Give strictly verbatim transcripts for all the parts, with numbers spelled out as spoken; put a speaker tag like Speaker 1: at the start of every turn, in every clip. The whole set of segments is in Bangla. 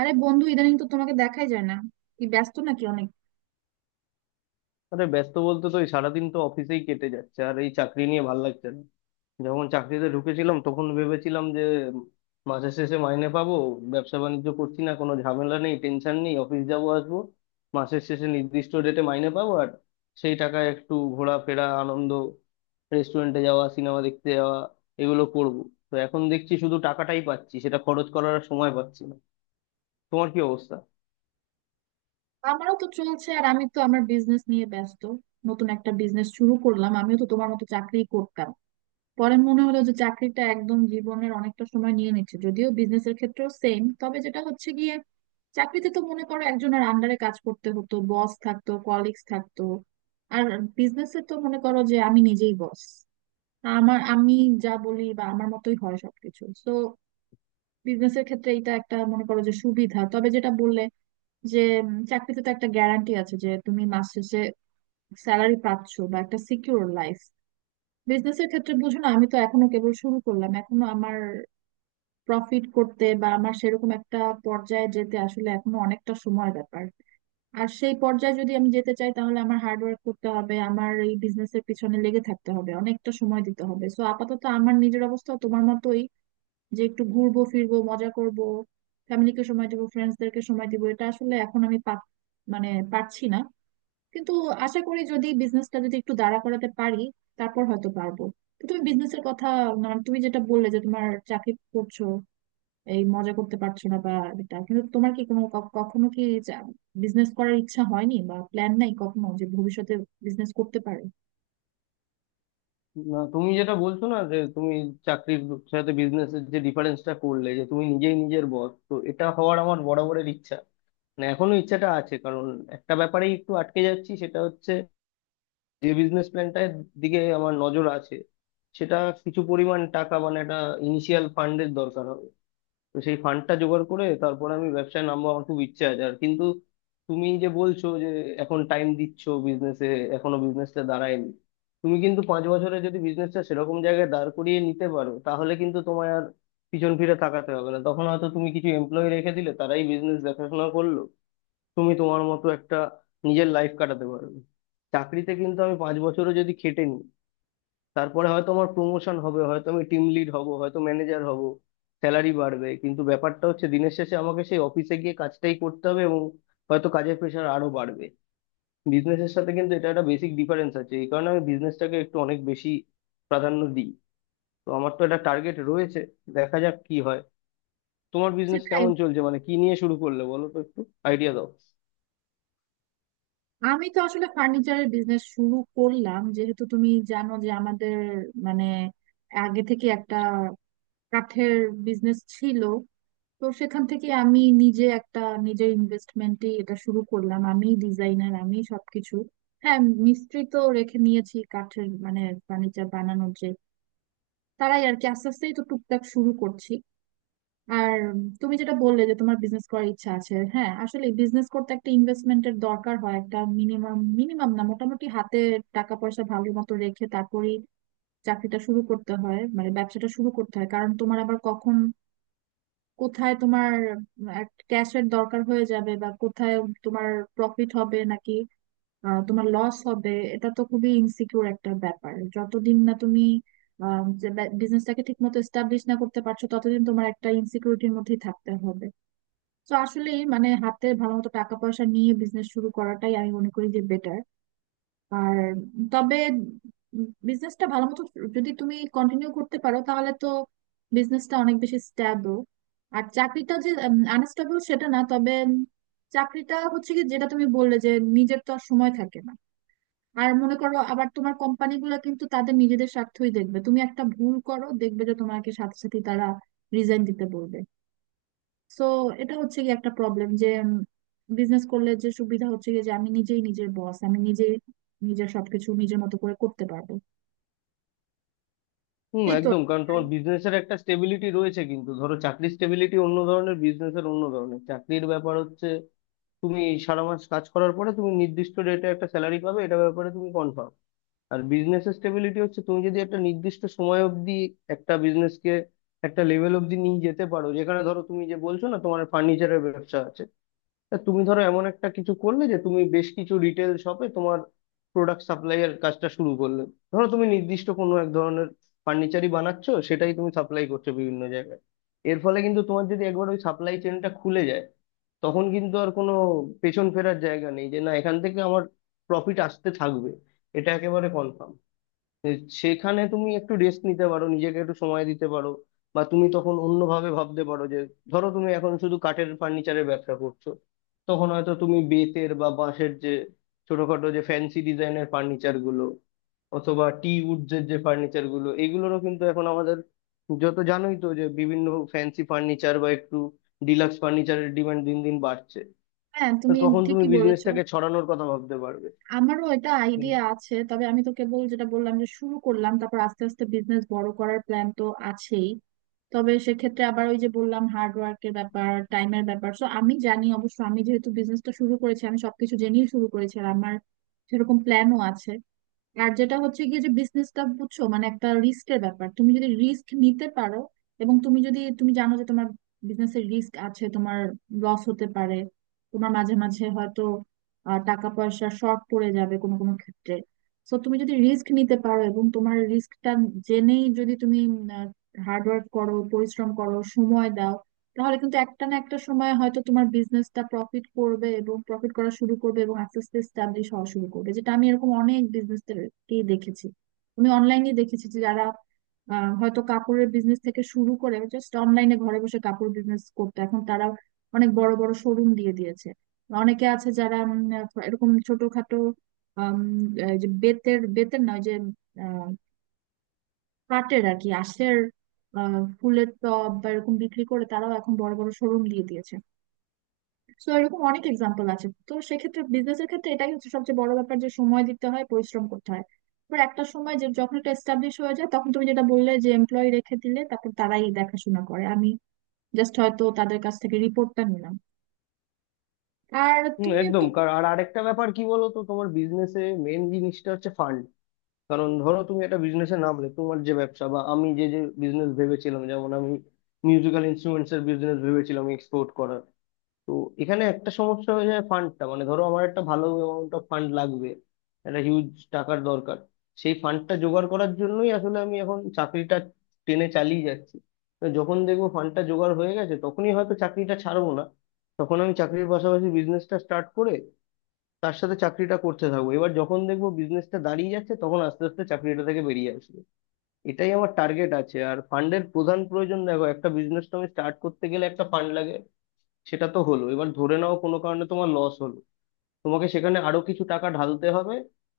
Speaker 1: আরে বন্ধু, ইদানিং তো তোমাকে দেখাই যায় না। কি ব্যস্ত নাকি অনেক?
Speaker 2: আরে, ব্যস্ত বলতে তো এই সারাদিন তো অফিসেই কেটে যাচ্ছে, আর এই চাকরি নিয়ে ভাল লাগছে না। যখন চাকরিতে ঢুকেছিলাম তখন ভেবেছিলাম যে মাসের শেষে মাইনে পাবো, ব্যবসা বাণিজ্য করছি না, কোনো ঝামেলা নেই, টেনশন নেই, অফিস যাবো আসবো, মাসের শেষে নির্দিষ্ট ডেটে মাইনে পাবো, আর সেই টাকায় একটু ঘোরাফেরা, আনন্দ, রেস্টুরেন্টে যাওয়া, সিনেমা দেখতে যাওয়া, এগুলো করব। তো এখন দেখছি শুধু টাকাটাই পাচ্ছি, সেটা খরচ করার আর সময় পাচ্ছি না। তোমার কি অবস্থা?
Speaker 1: আমারও তো চলছে, আর আমি তো আমার বিজনেস নিয়ে ব্যস্ত। নতুন একটা বিজনেস শুরু করলাম। আমিও তো তোমার মতো চাকরি করতাম, পরে মনে হলো যে চাকরিটা একদম জীবনের অনেকটা সময় নিয়ে নিচ্ছে, যদিও বিজনেসের ক্ষেত্রেও সেম। তবে যেটা হচ্ছে গিয়ে, চাকরিতে তো মনে করো একজনের আন্ডারে কাজ করতে হতো, বস থাকতো, কলিগস থাকতো। আর বিজনেসে তো মনে করো যে আমি নিজেই বস, আমার আমি যা বলি বা আমার মতোই হয় সবকিছু। তো বিজনেসের ক্ষেত্রে এটা একটা মনে করো যে সুবিধা। তবে যেটা বললে যে উম, চাকরিতে তো একটা গ্যারান্টি আছে যে তুমি মাস শেষে স্যালারি পাচ্ছ বা একটা সিকিউর লাইফ। বিজনেসের ক্ষেত্রে বুঝো না, আমি তো এখনো কেবল শুরু করলাম, এখনো আমার প্রফিট করতে বা আমার সেরকম একটা পর্যায়ে যেতে আসলে এখনো অনেকটা সময় ব্যাপার। আর সেই পর্যায়ে যদি আমি যেতে চাই তাহলে আমার হার্ড ওয়ার্ক করতে হবে, আমার এই বিজনেসের পিছনে লেগে থাকতে হবে, অনেকটা সময় দিতে হবে। সো আপাতত আমার নিজের অবস্থা তোমার মতোই, যে একটু ঘুরবো ফিরবো, মজা করব, ফ্যামিলিকে সময় দিব, ফ্রেন্ডসদেরকে সময় দিব, এটা আসলে এখন আমি পা- মানে পারছি না। কিন্তু আশা করি যদি বিজনেসটা যদি একটু দাঁড়া করাতে পারি তারপর হয়তো পারবো। তো তুমি বিজনেসের কথা, মানে তুমি যেটা বললে যে তোমার চাকরি করছো, এই মজা করতে পারছো না বা, এটা কিন্তু তোমার কি কোনো ক- কখনো কি বিজনেস করার ইচ্ছা হয়নি বা প্ল্যান নাই কখনো যে ভবিষ্যতে বিজনেস করতে পারে?
Speaker 2: না, তুমি যেটা বলছো না, যে তুমি চাকরির সাথে বিজনেসের যে ডিফারেন্সটা করলে যে তুমি নিজেই নিজের বস, তো এটা হওয়ার আমার বরাবরের ইচ্ছা। মানে এখনো ইচ্ছাটা আছে, কারণ একটা ব্যাপারেই একটু আটকে যাচ্ছি। সেটা হচ্ছে যে বিজনেস প্ল্যানটার দিকে আমার নজর আছে, সেটা কিছু পরিমাণ টাকা মানে একটা ইনিশিয়াল ফান্ডের দরকার হবে। তো সেই ফান্ডটা জোগাড় করে তারপর আমি ব্যবসায় নামবো, আমার খুব ইচ্ছে আছে। আর কিন্তু তুমি যে বলছো যে এখন টাইম দিচ্ছ বিজনেসে, এখনো বিজনেসটা দাঁড়ায়নি। তুমি কিন্তু পাঁচ বছরে যদি বিজনেসটা সেরকম জায়গায় দাঁড় করিয়ে নিতে পারো, তাহলে কিন্তু তোমায় আর পিছন ফিরে তাকাতে হবে না। তখন হয়তো তুমি কিছু এমপ্লয়ি রেখে দিলে, তারাই বিজনেস দেখাশোনা করলো, তুমি তোমার মতো একটা নিজের লাইফ কাটাতে পারবে। চাকরিতে কিন্তু আমি পাঁচ বছরও যদি খেটে নিই, তারপরে হয়তো আমার প্রমোশন হবে, হয়তো আমি টিম লিড হব, হয়তো ম্যানেজার হব, স্যালারি বাড়বে, কিন্তু ব্যাপারটা হচ্ছে দিনের শেষে আমাকে সেই অফিসে গিয়ে কাজটাই করতে হবে, এবং হয়তো কাজের প্রেশার আরো বাড়বে। বিজনেসের সাথে কিন্তু এটা একটা বেসিক ডিফারেন্স আছে, এই কারণে আমি বিজনেসটাকে একটু অনেক বেশি প্রাধান্য দিই। তো আমার তো একটা টার্গেট রয়েছে, দেখা যাক কি হয়। তোমার বিজনেস কেমন চলছে, মানে কি নিয়ে শুরু করলে বলো তো একটু, আইডিয়া দাও।
Speaker 1: আমি তো আসলে ফার্নিচারের বিজনেস শুরু করলাম, যেহেতু তুমি জানো যে আমাদের মানে আগে থেকে একটা কাঠের বিজনেস ছিল। তো সেখান থেকে আমি নিজে একটা, নিজের ইনভেস্টমেন্টে এটা শুরু করলাম। আমি ডিজাইনার, আমি সবকিছু। হ্যাঁ, মিস্ত্রি তো রেখে নিয়েছি, কাঠের মানে ফার্নিচার বানানোর যে, তারাই আর কি। আস্তে আস্তেই তো টুকটাক শুরু করছি। আর তুমি যেটা বললে যে তোমার বিজনেস করার ইচ্ছা আছে, হ্যাঁ, আসলে বিজনেস করতে একটা ইনভেস্টমেন্টের দরকার হয়, একটা মিনিমাম, মিনিমাম না মোটামুটি হাতে টাকা পয়সা ভালো মতো রেখে তারপরেই চাকরিটা শুরু করতে হয়, মানে ব্যবসাটা শুরু করতে হয়। কারণ তোমার আবার কখন কোথায় তোমার ক্যাশের দরকার হয়ে যাবে, বা কোথায় তোমার প্রফিট হবে নাকি আহ, তোমার লস হবে, এটা তো খুবই ইনসিকিউর একটা ব্যাপার। যতদিন না তুমি বিজনেসটাকে ঠিক মতো এস্টাবলিশ না করতে পারছো ততদিন তোমার একটা ইনসিকিউরিটির মধ্যেই থাকতে হবে। তো আসলে মানে হাতে ভালো মতো টাকা পয়সা নিয়ে বিজনেস শুরু করাটাই আমি মনে করি যে বেটার। আর তবে বিজনেসটা ভালো মতো যদি তুমি কন্টিনিউ করতে পারো তাহলে তো বিজনেসটা অনেক বেশি স্ট্যাবল। আর চাকরিটা যে আনস্টেবল সেটা না, তবে উম, চাকরিটা হচ্ছে কি, যেটা তুমি বললে যে নিজের তো আর সময় থাকে না। আর মনে করো আবার তোমার কোম্পানিগুলো কিন্তু তাদের নিজেদের স্বার্থই দেখবে। তুমি একটা ভুল করো, দেখবে যে তোমাকে সাথে সাথে তারা রিজাইন দিতে বলবে। সো এটা হচ্ছে কি একটা প্রবলেম। যে বিজনেস করলে যে সুবিধা হচ্ছে কি, যে আমি নিজেই নিজের বস, আমি নিজেই নিজের সবকিছু নিজের মতো করে করতে পারবো।
Speaker 2: হুম,
Speaker 1: এই তো আর-
Speaker 2: একদম।
Speaker 1: কি।
Speaker 2: কারণ
Speaker 1: আর
Speaker 2: তোমার বিজনেসের একটা স্টেবিলিটি রয়েছে, কিন্তু ধরো চাকরির স্টেবিলিটি অন্য ধরনের, বিজনেসের অন্য ধরনের। চাকরির ব্যাপার হচ্ছে তুমি সারা মাস কাজ করার পরে তুমি নির্দিষ্ট রেটে একটা স্যালারি পাবে, এটা ব্যাপারে তুমি কনফার্ম। আর বিজনেস স্টেবিলিটি হচ্ছে তুমি যদি একটা নির্দিষ্ট সময় অবধি একটা বিজনেসকে একটা লেভেল অবধি নিয়ে যেতে পারো, যেখানে ধরো তুমি যে বলছো না, তোমার ফার্নিচারের ব্যবসা আছে, তা তুমি ধরো এমন একটা কিছু করলে যে তুমি বেশ কিছু রিটেল শপে তোমার প্রোডাক্ট সাপ্লাইয়ের কাজটা শুরু করলে। ধরো তুমি নির্দিষ্ট কোনো এক ধরনের ফার্নিচারই বানাচ্ছো, সেটাই তুমি সাপ্লাই করছো বিভিন্ন জায়গায়। এর ফলে কিন্তু তোমার যদি একবার ওই সাপ্লাই চেনটা খুলে যায়, তখন কিন্তু আর কোনো পেছন ফেরার জায়গা নেই, যে না এখান থেকে আমার প্রফিট আসতে থাকবে, এটা একেবারে কনফার্ম। এ, সেখানে তুমি একটু রেস্ট নিতে পারো, নিজেকে একটু সময় দিতে পারো। বা তুমি তখন অন্যভাবে ভাবতে পারো যে ধরো তুমি এখন শুধু কাঠের ফার্নিচারের ব্যবসা করছো, তখন হয়তো তুমি বেতের বা বাঁশের যে ছোটখাটো যে ফ্যান্সি ডিজাইনের ফার্নিচার গুলো, অথবা টি উডস এর যে ফার্নিচার গুলো, এগুলোরও কিন্তু এখন আমাদের, যত জানোই তো যে বিভিন্ন ফ্যান্সি ফার্নিচার বা একটু ডিলাক্স ফার্নিচারের ডিমান্ড দিন দিন বাড়ছে।
Speaker 1: হ্যাঁ,
Speaker 2: তো
Speaker 1: তুমি
Speaker 2: তখন তুমি
Speaker 1: ঠিকই বলেছো।
Speaker 2: বিজনেসটাকে ছড়ানোর কথা ভাবতে পারবে।
Speaker 1: আমারও এটা আইডিয়া আছে, তবে আমি তো কেবল যেটা বললাম যে শুরু করলাম, তারপর আস্তে আস্তে বিজনেস বড় করার প্ল্যান তো আছেই। তবে সেক্ষেত্রে আবার ওই যে বললাম, হার্ড ওয়ার্কের ব্যাপার, টাইমের ব্যাপার। তো আমি জানি অবশ্য, আমি যেহেতু বিজনেসটা শুরু করেছি, আমি সবকিছু জেনেই শুরু করেছি, আর আমার সেরকম প্ল্যানও আছে। আর যেটা হচ্ছে গিয়ে, যে বিজনেসটা বুঝছো মানে একটা রিস্কের ব্যাপার। তুমি যদি রিস্ক নিতে পারো, এবং তুমি যদি তুমি জানো যে তোমার বিজনেসের রিস্ক আছে, তোমার লস হতে পারে, তোমার মাঝে মাঝে হয়তো আহ, টাকা পয়সা শর্ট পড়ে যাবে কোনো কোনো ক্ষেত্রে, তো তুমি যদি রিস্ক নিতে পারো এবং তোমার রিস্কটা জেনেই যদি তুমি হার্ড ওয়ার্ক করো, পরিশ্রম করো, সময় দাও, তাহলে কিন্তু একটা না একটা সময় হয়তো তোমার বিজনেসটা প্রফিট করবে এবং প্রফিট করা শুরু করবে এবং আস্তে আস্তে স্টাবলিশ হওয়া শুরু করবে। যেটা আমি এরকম অনেক বিজনেসকে দেখেছি, আমি অনলাইনে দেখেছি, যে যারা আহ, হয়তো কাপড়ের বিজনেস থেকে শুরু করে, জাস্ট অনলাইনে ঘরে বসে কাপড় বিজনেস করতে, এখন তারা অনেক বড় বড় শোরুম দিয়ে দিয়েছে। অনেকে আছে যারা উম, এরকম ছোটখাটো আম, এই যে বেতের বেতের নয়, যে কাটের আর কি, আঁশের আহ, ফুলের টব বা এরকম বিক্রি করে, তারাও এখন বড় বড় শোরুম দিয়ে দিয়েছে। তো এরকম অনেক এক্সাম্পল আছে। তো সেক্ষেত্রে বিজনেসের ক্ষেত্রে এটাই হচ্ছে সবচেয়ে বড় ব্যাপার, যে সময় দিতে হয়, পরিশ্রম করতে হয়। এবার একটা সময় যে যখন এটা এস্টাবলিশ হয়ে যায়, তখন তুমি যেটা বললে যে এমপ্লয়ি রেখে দিলে তারপর তারাই দেখাশোনা করে, আমি জাস্ট হয়তো তাদের কাছ থেকে রিপোর্টটা নিলাম। আর
Speaker 2: হুম,
Speaker 1: তুমি
Speaker 2: একদম
Speaker 1: তো,
Speaker 2: কার-, আর আরেকটা ব্যাপার কি বলো তো, তোমার বিজনেসে মেন জিনিসটা হচ্ছে ফান্ড। কারণ ধরো তুমি একটা বিজনেসে নামলে তোমার যে ব্যবসা, বা আমি যে যে বিজনেস ভেবেছিলাম, যেমন আমি মিউজিক্যাল ইনস্ট্রুমেন্টস এর বিজনেস ভেবেছিলাম এক্সপোর্ট করার, তো এখানে একটা সমস্যা হয়ে যায় ফান্ডটা। মানে ধরো আমার একটা ভালো অ্যামাউন্ট অফ ফান্ড লাগবে, একটা হিউজ টাকার দরকার। সেই ফান্ডটা জোগাড় করার জন্যই আসলে আমি এখন চাকরিটা টেনে চালিয়ে যাচ্ছি। তো যখন দেখবো ফান্ডটা জোগাড় হয়ে গেছে, তখনই হয়তো চাকরিটা ছাড়বো না, তখন আমি চাকরির পাশাপাশি বিজনেসটা স্টার্ট করে তার সাথে চাকরিটা করতে থাকবো। এবার যখন দেখবো বিজনেসটা দাঁড়িয়ে যাচ্ছে, তখন আস্তে আস্তে চাকরিটা থেকে বেরিয়ে আসবো। এটাই আমার টার্গেট আছে। আর ফান্ডের প্রধান প্রয়োজন দেখো, একটা বিজনেস তো আমি স্টার্ট করতে গেলে একটা ফান্ড লাগে, সেটা তো হলো। এবার ধরে নাও কোনো কারণে তোমার লস হলো, তোমাকে সেখানে আরো কিছু টাকা ঢালতে হবে,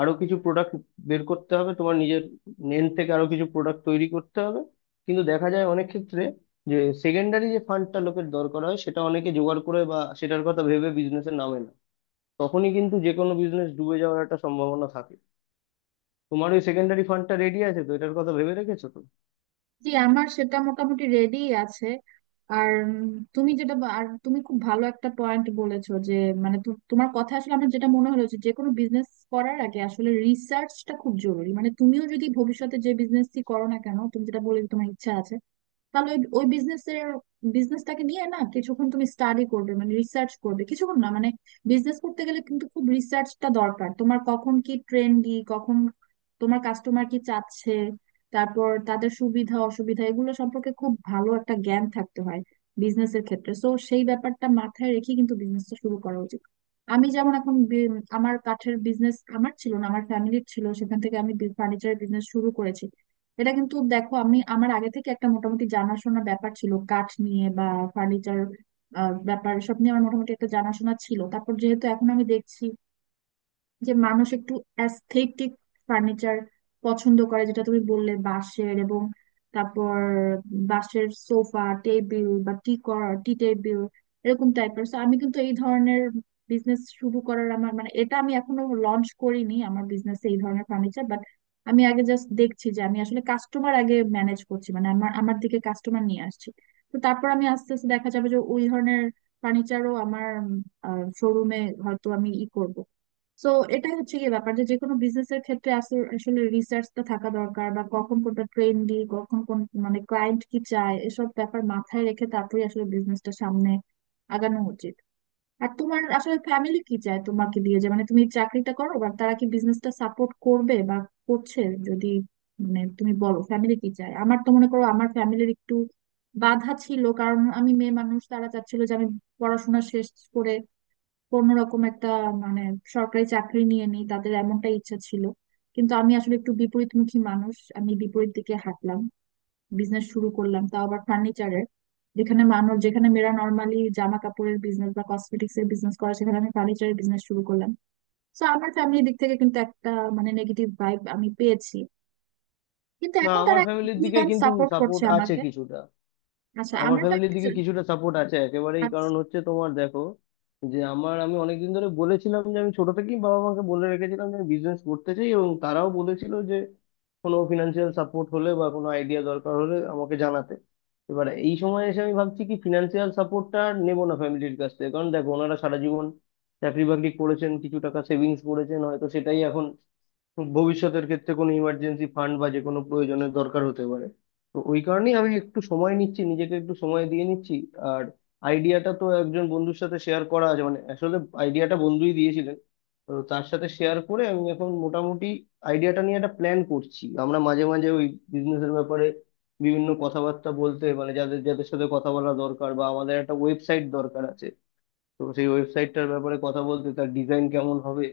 Speaker 2: আরো কিছু প্রোডাক্ট বের করতে হবে, তোমার নিজের এন্ড থেকে আরো কিছু প্রোডাক্ট তৈরি করতে হবে। কিন্তু দেখা যায় অনেক ক্ষেত্রে যে সেকেন্ডারি যে ফান্ডটা লোকের দরকার হয়, সেটা অনেকে জোগাড় করে বা সেটার কথা ভেবে বিজনেসে নামে না, তখনই কিন্তু যে কোনো বিজনেস ডুবে যাওয়ার একটা সম্ভাবনা থাকে। তোমার ওই সেকেন্ডারি ফান্ডটা রেডি আছে তো? এটার কথা ভেবে রেখেছো তো?
Speaker 1: জি আমার সেটা মোটামুটি রেডি আছে। আর উম, তুমি যেটা বা- আর তুমি খুব ভালো একটা পয়েন্ট বলেছো, যে মানে তো- তোমার কথা আসলে আমার যেটা মনে হলো, যে যে কোনো বিজনেস করার আগে আসলে রিসার্চটা খুব জরুরি। মানে তুমিও যদি ভবিষ্যতে যে বিজনেসই করো না কেন, তুমি যেটা বলে তোমার ইচ্ছা আছে, তাহলে ওই ওই বিজনেসের, বিজনেসটাকে নিয়ে না কিছুক্ষণ তুমি স্টাডি করবে, মানে রিসার্চ করবে, কিছুক্ষণ না মানে, বিজনেস করতে গেলে কিন্তু খুব রিসার্চটা দরকার, তোমার কখন কি ট্রেন্ডি, কখন তোমার কাস্টমার কি চাচ্ছে, তারপর তাদের সুবিধা অসুবিধা, এগুলো সম্পর্কে খুব ভালো একটা জ্ঞান থাকতে হয় বিজনেসের ক্ষেত্রে। সো সেই ব্যাপারটা মাথায় রেখে কিন্তু বিজনেসটা শুরু করা উচিত। আমি যেমন এখন বি- আমার কাঠের বিজনেস আমার ছিল না, আমার ফ্যামিলির ছিল, সেখান থেকে আমি ফার্নিচারের বিজনেস শুরু করেছি। এটা কিন্তু দেখো, আমি আমার আগে থেকে একটা মোটামুটি জানাশোনা ব্যাপার ছিল, কাঠ নিয়ে বা ফার্নিচার ব্যাপার সব নিয়ে আমার মোটামুটি একটা জানাশোনা ছিল। তারপর যেহেতু এখন আমি দেখছি যে মানুষ একটু অ্যাস্থেটিক ফার্নিচার পছন্দ করে, যেটা তুমি বললে, বাঁশের এবং তারপর বাঁশের সোফা, টেবিল বা টি টি টেবিল এরকম টাইপের। সো আমি কিন্তু এই ধরনের বিজনেস শুরু করার আমার মানে, এটা আমি এখনো লঞ্চ করিনি আমার বিজনেসে, এই ধরনের ফার্নিচার, বাট আমি আগে জাস্ট দেখছি যে আমি আসলে কাস্টমার আগে ম্যানেজ করছি, মানে আমার আমার দিকে কাস্টমার নিয়ে আসছি। তো তারপর আমি আস্তে আস্তে দেখা যাবে যে ওই ধরনের ফার্নিচারও আমার শোরুমে হয়তো আমি ই করব। তো এটাই হচ্ছে কি ব্যাপার, যে কোনো বিজনেস এর ক্ষেত্রে আসলে আসলে রিসার্চটা থাকা দরকার, বা কখন কোনটা ট্রেন্ডি, কখন কোন মানে ক্লায়েন্ট কি চায়, এসব ব্যাপার মাথায় রেখে তারপরে আসলে বিজনেসটা সামনে আগানো উচিত। আর তোমার আসলে ফ্যামিলি কি চায় তোমাকে দিয়ে, যে মানে তুমি চাকরিটা করো, বা তারা কি বিজনেসটা সাপোর্ট করবে বা করছে? যদি মানে তুমি বলো ফ্যামিলি কি চায়, আমার তো মনে করো আমার ফ্যামিলির একটু বাধা ছিল, কারণ আমি মেয়ে মানুষ। তারা চাচ্ছিল যে আমি পড়াশোনা শেষ করে কোনো রকম একটা মানে সরকারি চাকরি নিয়ে নিই, তাদের এমনটা ইচ্ছা ছিল। কিন্তু আমি আসলে একটু বিপরীতমুখী মানুষ, আমি বিপরীত দিকে হাঁটলাম, বিজনেস শুরু করলাম, তাও আবার ফার্নিচারের। যেখানে মানুষ, যেখানে মেয়েরা নর্মালি জামা কাপড়ের বিজনেস বা কসমেটিক্স এর বিজনেস করে, সেখানে আমি ফার্নিচারের বিজনেস শুরু করলাম। তো আমার ফ্যামিলির দিক থেকে কিন্তু একটা মানে নেগেটিভ ভাইব আমি পেয়েছি। কিন্তু
Speaker 2: না,
Speaker 1: এখন
Speaker 2: আমার
Speaker 1: তারা
Speaker 2: ফ্যামিলির দিকে
Speaker 1: ফ্রিল্যান্স
Speaker 2: কিন্তু
Speaker 1: সাপোর্ট করছে
Speaker 2: সাপোর্ট আছে
Speaker 1: আমাকে।
Speaker 2: কিছুটা।
Speaker 1: আচ্ছা,
Speaker 2: আমার
Speaker 1: আমার
Speaker 2: ফ্যামিলির
Speaker 1: ফ্যামিলি,
Speaker 2: দিকে কিছুটা সাপোর্ট আছে একেবারেই। কারণ হচ্ছে তোমার দেখো যে আমার আমি অনেকদিন ধরে বলেছিলাম, যে আমি ছোট থেকেই বাবা মাকে বলে রেখেছিলাম যে আমি বিজনেস করতে চাই, এবং তারাও বলেছিল যে কোনো ফিনান্সিয়াল সাপোর্ট হলে বা কোনো আইডিয়া দরকার হলে আমাকে জানাতে। এবার এই সময় এসে আমি ভাবছি কি ফিনান্সিয়াল সাপোর্টটা আর নেবো না ফ্যামিলির কাছ থেকে, কারণ দেখো ওনারা সারা জীবন চাকরি বাকরি করেছেন, কিছু টাকা সেভিংস করেছেন, হয়তো সেটাই এখন ভবিষ্যতের ক্ষেত্রে কোনো ইমার্জেন্সি ফান্ড বা যে কোনো প্রয়োজনের দরকার হতে পারে। তো ওই কারণেই আমি একটু সময় নিচ্ছি, নিজেকে একটু সময় দিয়ে নিচ্ছি। আর আইডিয়াটা তো একজন বন্ধুর সাথে শেয়ার করা আছে, মানে আসলে আইডিয়াটা বন্ধুই দিয়েছিলেন। তো তার সাথে শেয়ার করে আমি এখন মোটামুটি আইডিয়াটা নিয়ে একটা প্ল্যান করছি। আমরা মাঝে মাঝে ওই বিজনেসের ব্যাপারে বিভিন্ন কথাবার্তা বলতে, মানে যাদের যাদের সাথে কথা বলা দরকার, বা আমাদের একটা ওয়েবসাইট দরকার আছে, তো সেই ওয়েবসাইটটার ব্যাপারে কথা বলতে, তার ডিজাইন কেমন হবে,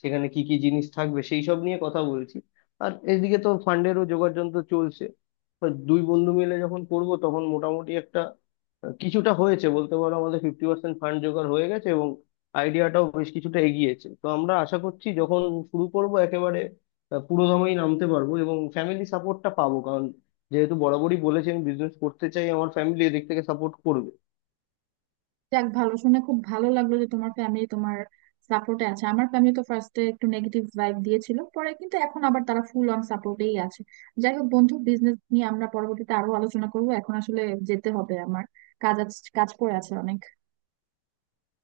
Speaker 2: সেখানে কি কি জিনিস থাকবে, সেই সব নিয়ে কথা বলছি। আর এদিকে তো ফান্ডেরও জোগাড় যন্ত্র চলছে। তো দুই বন্ধু মিলে যখন করব, তখন মোটামুটি একটা, আহ, কিছুটা হয়েছে বলতে পারো, আমাদের ফিফটি পার্সেন্ট ফান্ড জোগাড় হয়ে গেছে, এবং আইডিয়াটাও বেশ কিছুটা এগিয়েছে। তো আমরা আশা করছি যখন শুরু করব একেবারে আহ, পুরোদমেই নামতে পারবো, এবং ফ্যামিলি সাপোর্টটা পাবো, কারণ যেহেতু বরাবরই বলেছি আমি বিজনেস করতে চাই, আমার ফ্যামিলি এদিক থেকে সাপোর্ট
Speaker 1: যাক, ভালো শুনে খুব ভালো লাগলো যে তোমার ফ্যামিলি তোমার সাপোর্টে আছে। আমার ফ্যামিলি তো ফার্স্টে একটু নেগেটিভ ভাইব দিয়েছিল, পরে কিন্তু এখন আবার তারা ফুল অন সাপোর্টেই আছে। যাই হোক বন্ধু, বিজনেস নিয়ে আমরা পরবর্তীতে আরো আলোচনা করবো, এখন আসলে যেতে হবে আমার। কাজ আছে- কাজ পড়ে আছে অনেক।